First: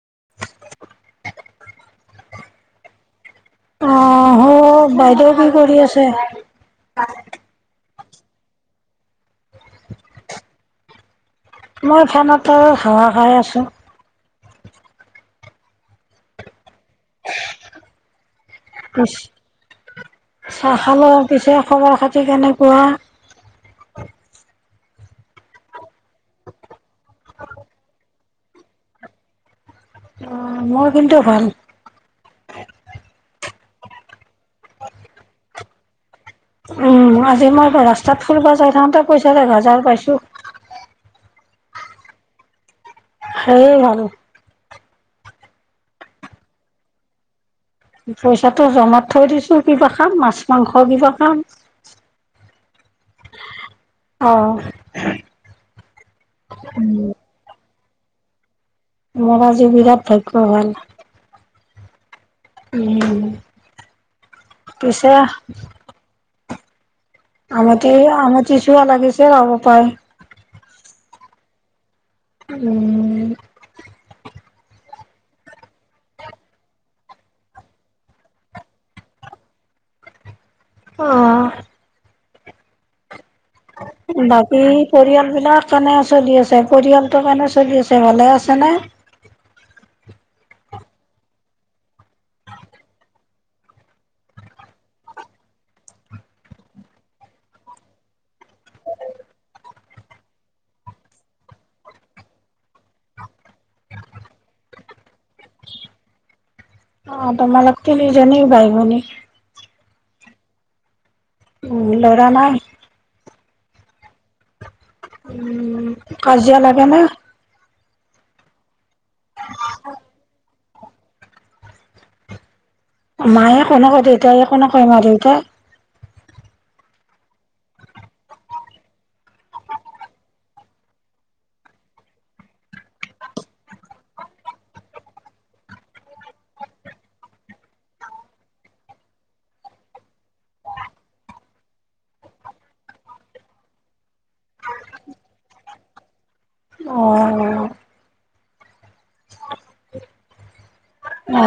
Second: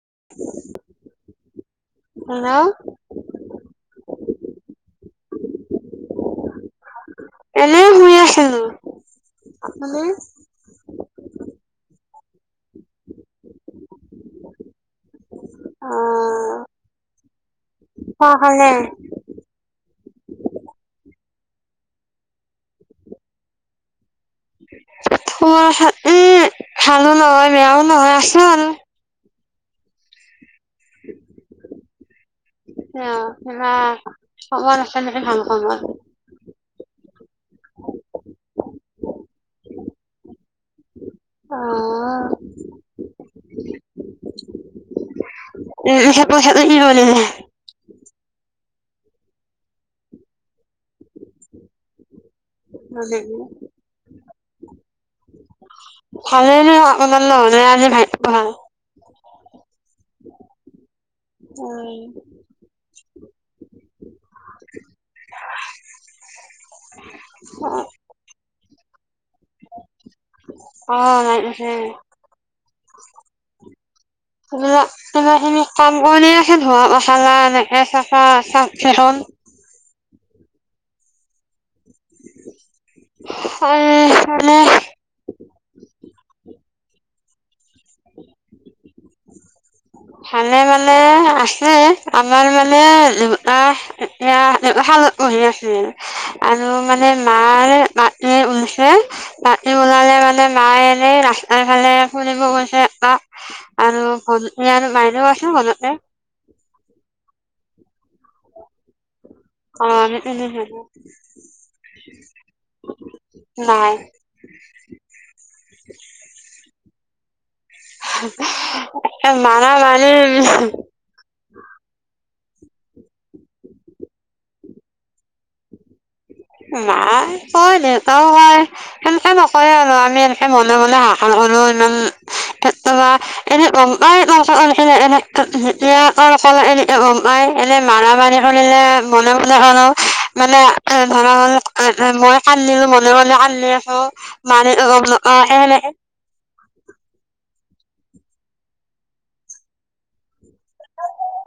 [unintelligible] [unintelligible] আহ আহ বাইদেউ কি কৰি আছে? এনে শুই আছিলো মানে, মই ফেনৰ তলত হাৱা খাই আছো। অ' চাহ খালে। পিছ চাহ খালোঁ পিছে খবৰ খাতি কেনেকুৱা [unintelligible] ভালো নহয়, বেয়াও নহয়, আছো আৰু অ' মোৰ কিন্তু ভাল। [unintelligible] উম, আজি মই ৰাস্তাত ফুৰিব যাই থাকতে পইচা এ হাজাৰ পাইছো। অ' [unintelligible] উম, সে পইচাটো কি [unintelligible] পইচাটো জমাত থৈ দিছো কিবা খাম মাছ, মাংস কিবা খাম। হয় নেকি। অ' ভালে দিয়ক আপোনাৰ নহলি আজি ভাগ্য ভাল। মোৰ আজি বিৰাট ভাগ্য ভাল। উম। উম, পিছে আমতি আমতি চুৱা লাগিছে ৰব পায়। সেয়ে। সিবিলাক তোমাৰ খিনি কাম কৰিলেহে [unintelligible] এনেকে চাফা চাফ চেকুণ। অ' এ বাকী মানে পৰিয়াল বিলাক কেনে আছে? চলি আছে পৰিয়ালটোৰ কেনে চলি আছে, ভালে আছে নে? [inaudible] ভালে মানে আছে আমাৰ মানে [unintelligible] [unintelligible] আৰু মানে মাৰ মাটি ওলছে মাটি ওলালে মানে মায়ে এনেই ৰাস্তাৰ ফালে ফুৰিব গৈছে, অ', আৰু [inaudible] আৰু [unintelligible] অ', তোমালোক তিনিজনী বাই ভনী। অ', আমি তিনিজনী। উম, ল'ৰা নাই? নাই। কেনে এ [unintelligible] মায়ে একো নকয়, দেউতাই একো নকয় মা দেউতাই? মাই কয় দেউতাও কয় সেনেকে নকয় আৰু আমি এনেকে মনে মনে [unintelligible] [unintelligible] এনে গম পাই কমচে কম [unintelligible] [unintelligible] এনে মাৰা মাৰি কৰিলে মনে মনে কৰো মানে ধৰা হ'ল [inaudible] মই কান্দিলে মনে মনে কান্দি থাকো, মাঁ তেতিয়া গম নাপাই [unintelligible] অ'। অ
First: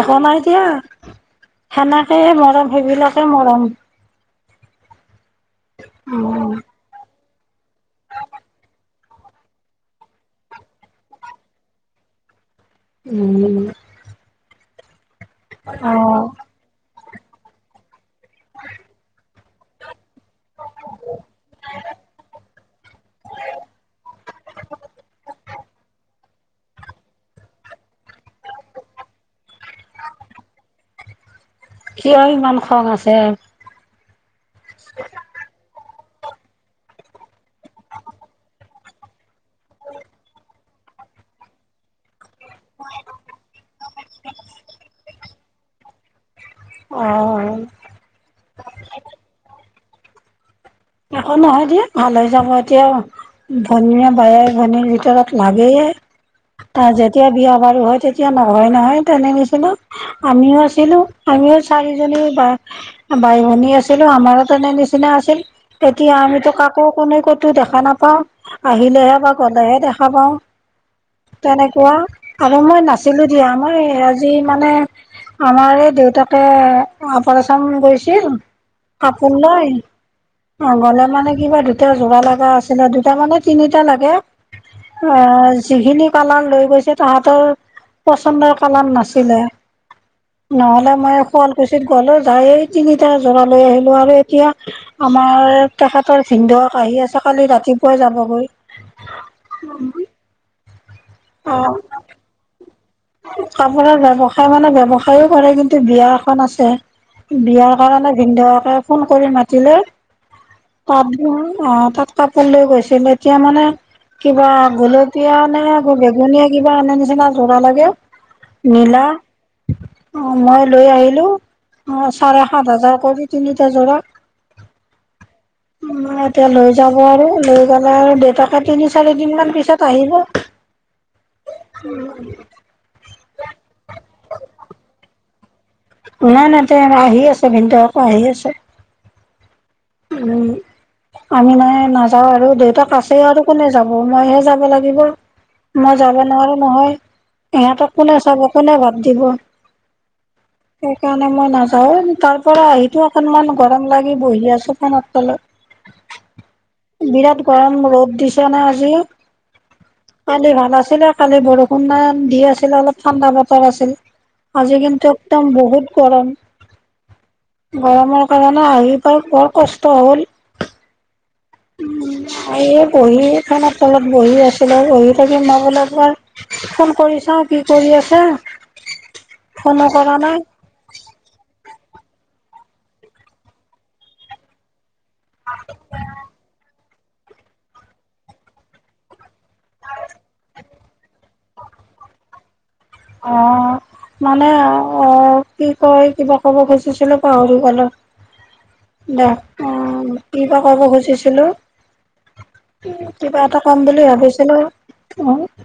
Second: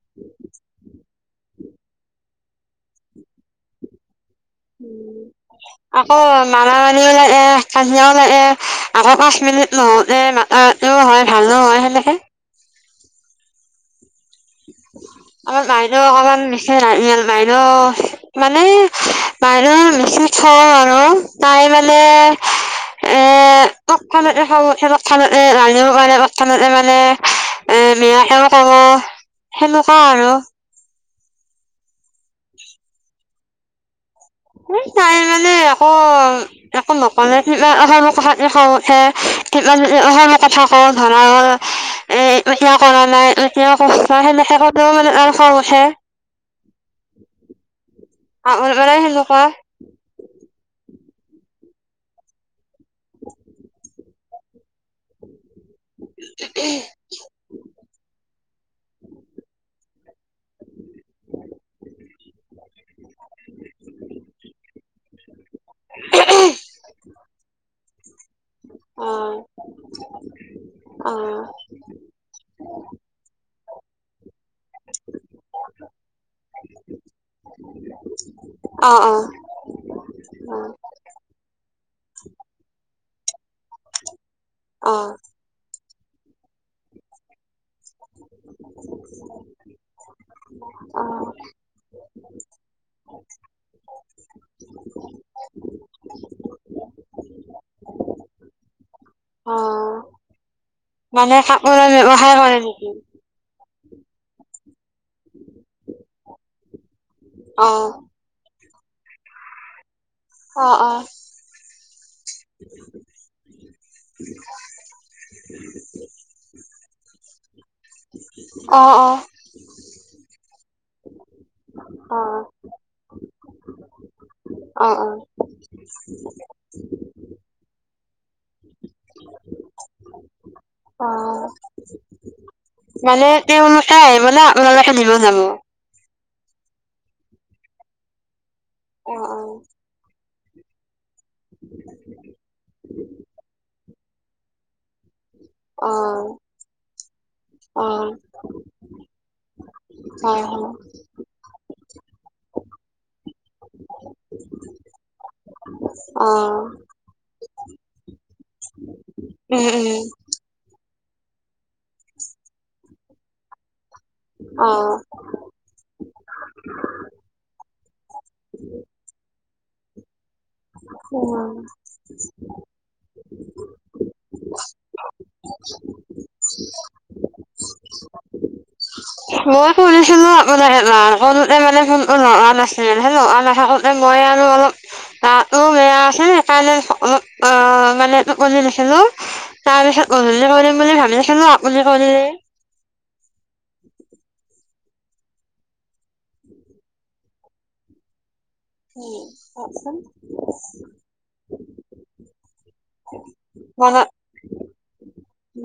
একো নাই দিয়া, সেনেকে মৰম সেইবিলাকে মৰম। আকৌ উম মাৰা মাৰি [unintelligible] আকৌ মাছ মিনিট ন'হকে মাতা মাতিও হয়, ভালেও হয় [inaudible] [inaudible] উম [inaudible] আমাৰ অ বাইদেউ অকমান [unintelligible] বাইদেউ মানে, বাইদেউ [inaudible] [unintelligible] তাই মানে এ, [unintelligible] মানে এ মায়েকেও ক'ব সেনেকুৱা আৰু। কিয় ইমান খং আছে। নাই মানে আকৌ একো নকওঁ নেকি [inaudible] খং উঠে। [unintelligible] কথা কওঁ ধৰা হ'ল এ, এতিয়া কৰা নাই, এতিয়া কিয় কৰছা। [unintelligible] মানে আৰু খং উঠে। অ আৰুল বলে সেনেকুৱা। অ', নহয় দিয়া ভাল হৈ যাব এতিয়া, ভনীয়ে বায়েক ভনীৰ ভিতৰত লাগ সেয়ে যেতিয়া বিয়া বাৰু হয় তে এতিয়া নহয় নহয় তেনে নিচিনা আমিও আছিলোঁ আমিও চাৰিজনীও বা বাই ভনী আছিলোঁ, আমাৰ তেনে নিচিনা আছিল। এতিয়া আমিতো কাকো কোনে ক'তো দেখা নাপাওঁ। অ আহিলেহে বা গ'লেহে দেখা পাওঁ। অ তেনেকুৱা আৰু মই নাছিলোঁ দিয়া মই আজি মানে আমাৰ এই দেউতাকে অপাৰেচন গৈছিল। অ অ কাপোন নাই। অ গলে মানে কিবা দুটা যোৰা লগা আছিলে দুটা মানে তিনিটা লাগে। অ যিখিনি কালান লৈ গৈছে তাহতৰ। পন্দৰ কালাম নাছিলে নহলে অ মই শুৱালকুছিত গ'লো। যাই তিনিটা জৰা লৈ আহিলো আৰু এতিয়া। আমাৰ তেখেতৰ ভিনদৌ কি আছে কালি ৰাতিপুৱাই যাবগৈ। অ উম। মানে কাপোৰৰ ব্যৱসায় কৰে নেক কাপোৰৰ ব্যৱসায় মানে ব্যৱসায়ো কৰে কিন্তু বিয়া এখন আছে, অ বিয়াৰ কাৰণে ভিনদাউকে ফোন কৰি মাতিলে অ অ তাত অ, তাত কাপোৰ লৈ গৈছিল, এতিয়া মানে কিবা গোলপীয়া নে আকৌ বেগুনীয়া কিবা আনে নিচিনা যোৰা লাগে অ', নীলা অ'। অ', মই লৈ আহিলোঁ অ', চাৰে সাত হাজাৰ কৰি তিনিটা জোৰা। অঁ। এতিয়া লৈ যাব আৰু লৈ গলে আৰু। দেউতাকে তিনি চাৰি দিন মান পিছত আহিব। অ মানে তেওঁ অনুাই আহিবলৈ আপোনালোকে দিব যাব। নাই নাই তে আহি আছে ভিনদৌ আকৌ আহি আছে। অঁ, অঁ। উম আমি নাই নাযাও আৰু দেউতাক আছে আৰু কোনে যাওঁ। সোমবাৰে হে যাব লাগিব। মই যাব নোৱাৰো নহয় ইহঁতক অ কোনে চাব কোনে বাদ দিব। হয় হয়। সেইকাৰণে মই তাৰ পৰা আহি অকনমান গৰম লাগি বহি আছ ফোনত তলত। বিৰাট গৰম ৰদ দিছ না আজি উম উম কালি ভাল আছিলে। খালি বৰষুণ দি আছিল অলপ ঠাণ্ডা বতৰ আছিল। আজি কিন্ত একদম বহুত গৰম গৰমৰ কাৰণে আহি পাই বৰ কষ্ট হ'ল উ [unintelligible] এই বহি ফেনৰ তলত বহি আছিলো বহি থাকি মই বোলো এবাৰ ফোন কৰিছো চা কি কৰি আছে মই ফোনো কৰা শনিছিলো নাই আপোনাৰ মানে লৰা ন আছিল লৰা নানে মই আৰু অলপ গাতো বেয়া আছিল সেইকাৰণে আলপ মানে টুপনিত আছিলো তাৰ পিছত গধূলি কৰিম বুলি ভাবি আছিলো আপুনি কৰিলে অঁ মানে অ কি কয় কিবা ক'ব খুজিছিলো পাহৰি গলোঁ দ অ কি বা কব খুজিছিলো উ কিবা এটা কম বুলি মনত ভাবিছিলো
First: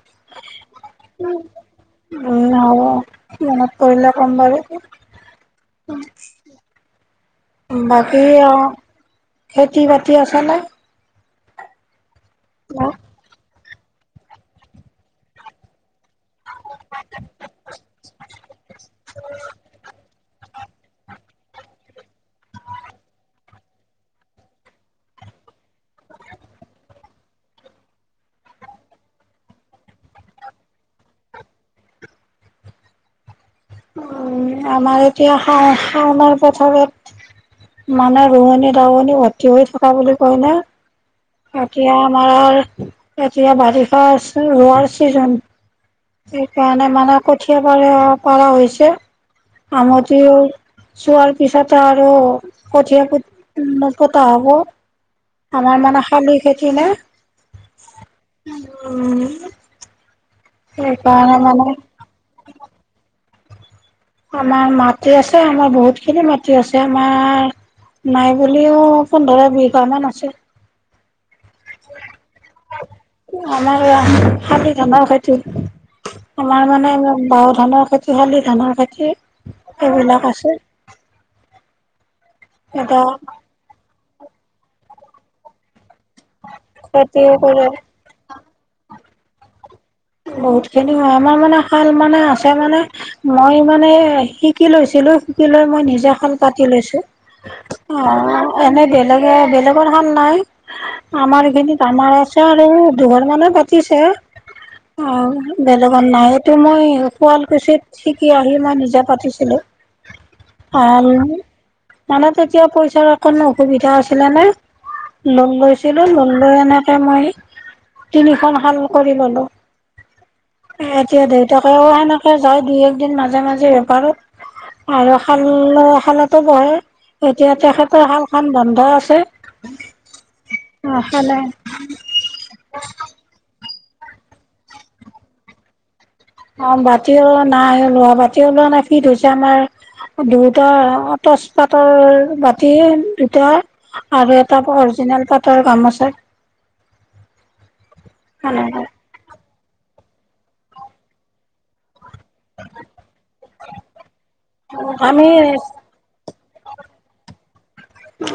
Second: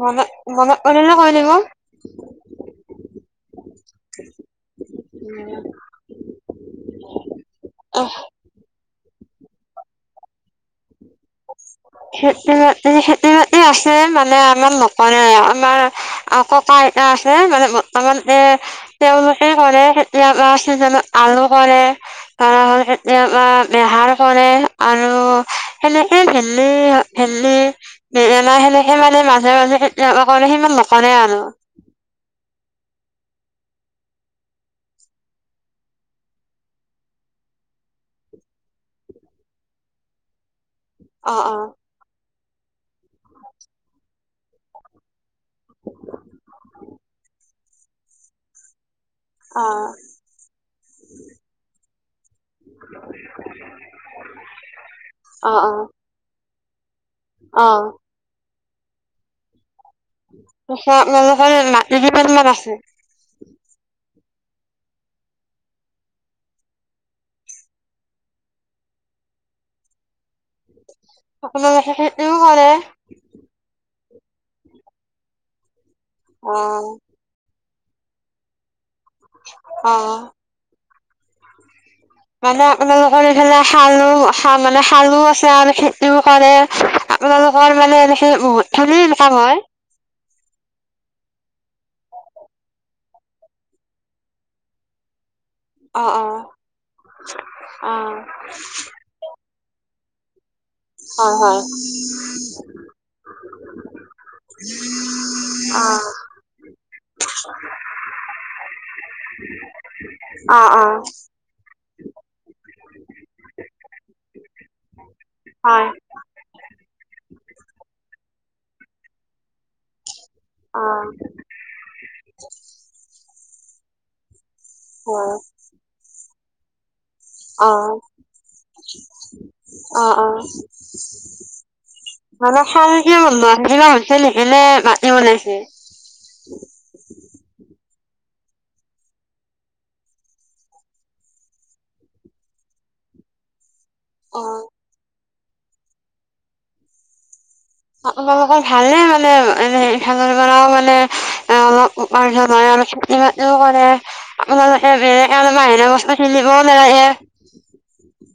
মনত মনত পৰিলে কৈ দিব উম, হ'ব মনত পৰিলে কম বাৰু বাকী আও খেতি বাতি আছে নে খেতি বাতি খেতি বাতি আছে মানে আমাৰ নকৰে আমাৰ আ ককা আইতা আছে মানে বৰ্তমান এ তেওঁলোকে কৰে এতিয়া আলু কৰে তাৰ এতিয়া বহাৰ কৰে আৰু অ সেনে এই ভেলে ভেণ্ডি বেঙনা খেতি সিমানে মাজে মাজে কেতিয়াবা সিমান নকৰে আৰু [unintelligible] উ আমাৰ এতিয়াাও শাওনাৰ পথাৰত মানে ৰোৱনী দাৱনী অতি হৈ থকা বুলি কয়নে? অ অ এতিয়া আমাৰ এতিয়া বাৰিষা ৰোৱাৰ ছিজন। সেইকাৰণে মানে কঠীয়া পাৰে পাৰা হৈছে। অ আমঠিও চোৱাৰ পিছতে আৰু কঠীয়া নপতা হ'ব অ অ আমাৰ মানে শালি খেতি নাই। অ উম। সেইকাৰণে মানে [unintelligible] আমাৰ মাটি আছে আমাৰ বহুত খিনি মাটি আছে আমাৰ নাই বুলিও পোন্ধৰ বিঘা মান আছে। আমাৰ [unintelligible] শালি ধানৰ খেতি, অ আমাৰ মানে বাও ধানৰ খেতি শালি ধানৰ খে তি অ এইবিলাক আছে। মানে এতিয়া আপোনালোকৰ এইফালে সৰু মানে সৰু আছে আৰু এই কৰে খেতি কৰে আপোনালোকৰ মানে এনেকে বহুত খিনি ইনকাম হয়। বহুত খিনি হয় আমাৰ মানে শাল মানে আছে মানে মই মানে শিকি লৈছিলো। শিকি লৈ মই অ' নিজাখন অ' পাতি লৈছো। অ এনে বেলেগে বেলেগৰ কাম নাই হয় আমাৰ এই হয় খিনিত আমাৰ আছে আৰু দুঘৰ মানে পাতিছে। অহ অ' বেলেগত নাই এইটো মই শুৱালকুছিত শিকি আহি মই নিজে পাতিছিলো। অ অ। মানে তেতিয়া পইচাৰ অকনো অসুবিধা আছিলে না লোন হয় লৈছিলো লোন লৈ কিনে মই তিনিখন শাল কৰি ল'লো। অ' এতিয়া দেউতাকেও সেনেকে যায় দুই এক দিন মাজে মাজে বেপাৰত। আৰু হয় শাল শালতো বহে এতিয়া অ' তেখেতৰ শালখন বন্ধ আছে। অ অ [unintelligible] [unintelligible] অ' শালে মাটি বনাইছে। অ মাটিও নাই ওলোৱা। মাটি ওলোৱা নাই ফি ধ হৈছে আমাৰ দুটা তচপাতৰ মাটিৰ, দুটা আৰু এটা অ' অৰিজিনেল পাতৰ গামোছা। আপোনালোকৰ ভালে মানে হে ভালল বনাও মানে অলপ, উপাৰ্জন হয় আৰু খেতি বাতিও কৰে আপোনাৰ আমি বাহিৰে বস্তু, কিনিবও নালগে।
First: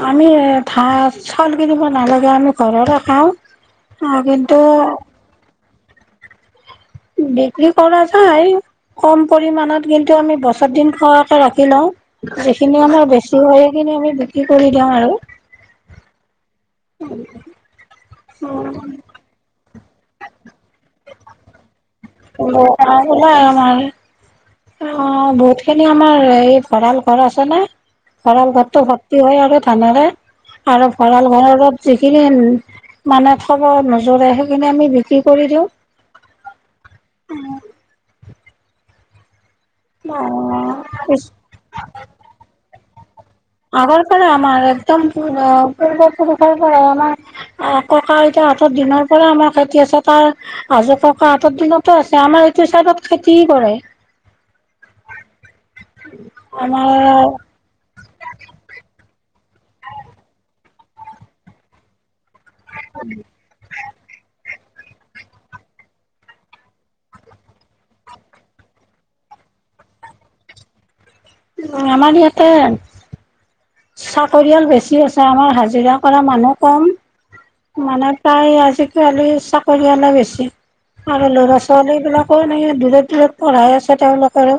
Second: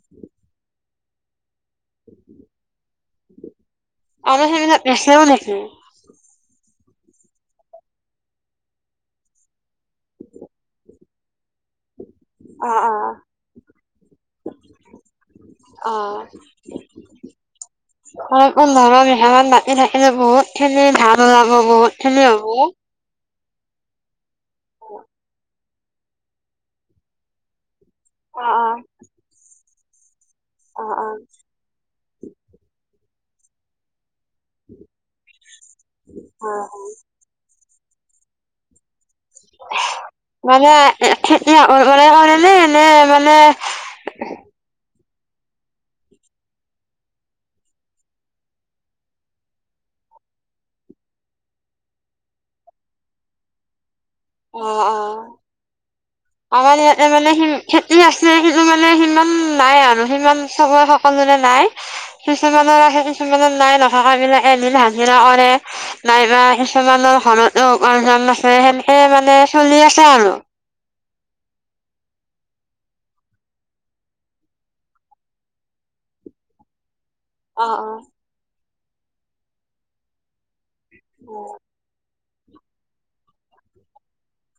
আমি ধাঁ চাউল কিনিব নালাগে আমি ঘৰৰে খাওঁ, আমি আৰু টো, সেইবিলাক বেচেও নেকি? বিক্ৰী কৰা যায়। কম পৰিমমানত কিন্তু আমি বছৰ দিন খোৱাকে ৰাখি লওঁ। অ', যিখিনি অ', আমাৰ বেছি হয় সেইখিনি আমি বিক্ৰী কৰি দিওঁ আৰু [inaudible] [unintelligible] এই থাকিলে বহুত খিনি ধান ওলাব বহুত খিনি হ'ব। [unintelligible] অ বহুত খিনি আমাৰ এই ভঁৰাল ঘৰ আছে না। ভঁৰাল অ', অ', ঘৰতটো ভৰ্তি হয় আৰু ধানেৰে আৰু অ', অ', ভঁৰাল ঘৰ যিখিনি মানে খবৰ [unintelligible] সেইখিনি আমি বিক্ৰী কৰি দিওঁ। অ', মানে মানে [unintelligible] নে মানে, আগৰ পৰা আমাৰ এ, একদম পূৰ্ব পূৰ্ব-পুৰুষৰ পৰা আমাৰ আ ককা-আইতা হঁতৰ দিনৰ পৰা আমাৰ খেতি আছে। তাপা আজো-ককা হঁতৰ দিনতো আছে, আমাৰ এইটো চাইডত খেতি কৰে। আ অ। আমাৰ ইয়াতে মানে সি খেতি আছে সেইটো মানে সিমান [unintelligible] নাই আৰু সিমান চবৰে সকলোৰে নাই কিছুমানৰ ৰাখে কিছুমানৰ নাই নথকা বিলাক এমিল হাজিৰা কৰে নাইবা কিছুমানৰ ঘৰত উপাৰ্জন আছে সেনেকে মানে চলি আছে আৰু আমাৰ ইয়াতে চাকৰিয়াল বেছি আছে আমাৰ হাজিৰা কৰা মানুহ কম। অ', অ', মানে প্ৰায় আজিকালি চাকৰিয়ালে বেছি। আৰু ল'ৰা ছোৱালী বিলাকো এনেক দূৰত দূৰত পঢ়াই আছে তেওঁলোকেৰে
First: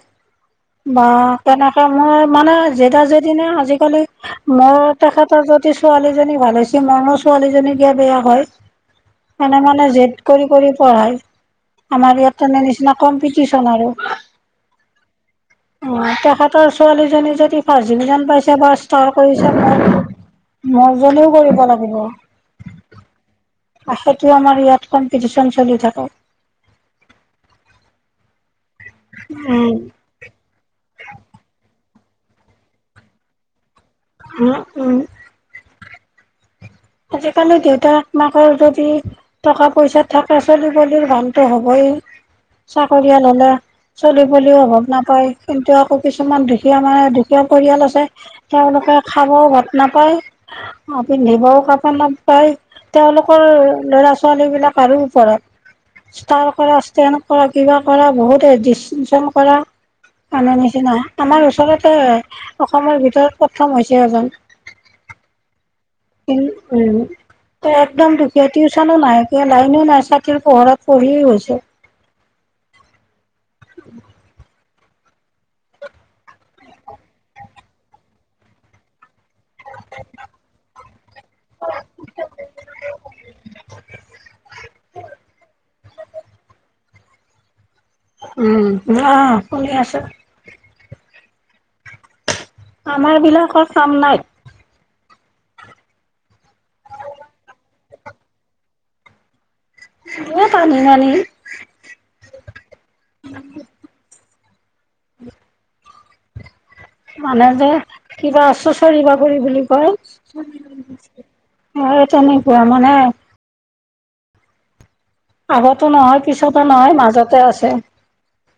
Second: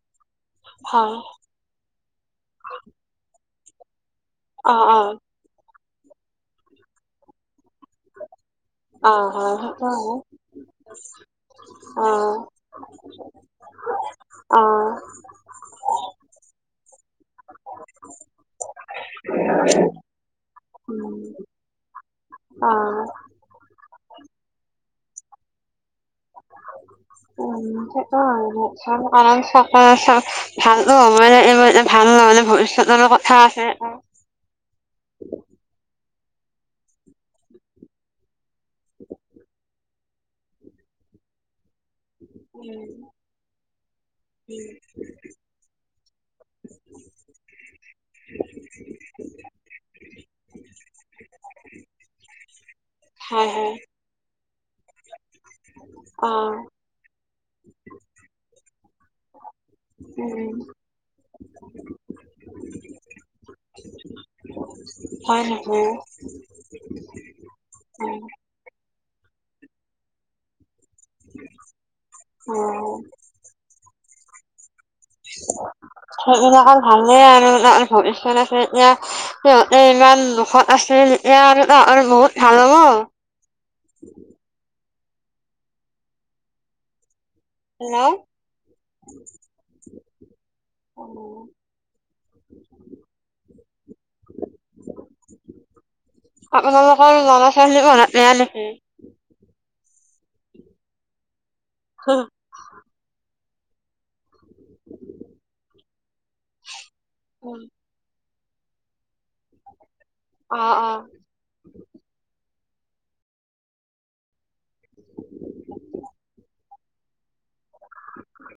বা অ', তেনেকে মই মানে যেদা যেদি নে আজিকালি, মই অ', অ', তেখেতৰ যদি ছোৱালীজনী ভাল হৈছে, মই মোৰ ছোৱালীজনী কিয় বেয়া হয়। মনে মনে জেদ ভালতো কৰি কৰি পঢ়ায়। আমাৰ ইয়াত তেনে নিচিনা কম্পিটিচন আৰু। উম, তেখেতৰ ছোৱালীজনী যদি ফাৰ্ষ্ট ডিভিজন পাইছে চৰকাৰী চাকৰি মোৰ জনীও কৰিব লাগিব। অঁ। তো আমাৰ ইয়াত কম্পিটিচন চলি থাকে। [unintelligible] উম অ' মানে এই ভাল নহ'লে ভৱিষ্যতৰ কথা আছে। হ, উ আজিকালি দেউতাক মাকৰ যদি টকা পইচাত থাক চলি পলিৰ দামতটো হ'বই উম, চাকৰিয়াল হলে চলিবও অভাৱ নাপায়। কিন্তু আকৌ কিছুমান দুখীয়া মানে দু কিছুমান পৰিয়াল আছে তেওঁলোকে খাবও ভাত নাপায় পিন্ধিবও কা পাই তেওঁলোকৰ হয় হয় ল'ৰা ছোৱালী বিলাক আৰু ওপৰত ষ্টাৰ অ', কৰা ষ্টেনড কৰা কিবা কৰা বহুতে ডিচষ্টিনচ কৰা উম, মানে নিচিনা আমাৰ ওচৰতে অসমৰ ভিতৰত প্ৰথম হৈছে এজন। হয় [unintelligible] উম, একদম দুখীয়া টিউচনো নাই কিয় লাইনো নাই ছাকি পোহৰত। পঢ়ি হৈছে। অ' সেইবিলাক আৰু ভালেই আৰু ভৱিষ্যত আছে এতিয়া। সিহঁতে ইমান দুখত আছিল এ আৰু আৰু বহুত ভাল হ'ব [unintelligible] হেল্ল' উম, আহ শুনি আছো। অ' আমাৰ বিলাকৰ কাম নাই। আপোনালোকৰ ল'ৰা ছোৱালী ঘৰত নাই নেকি? এ পানী পানী হ উম, [unintelligible] মানে যে কিবা চুচৰি বাগৰি বুলি কয় অ', অ'। তেনেকুৱা মানে আগতো নহয় পিছতো নহয় মাজতে আছে। [unintelligible]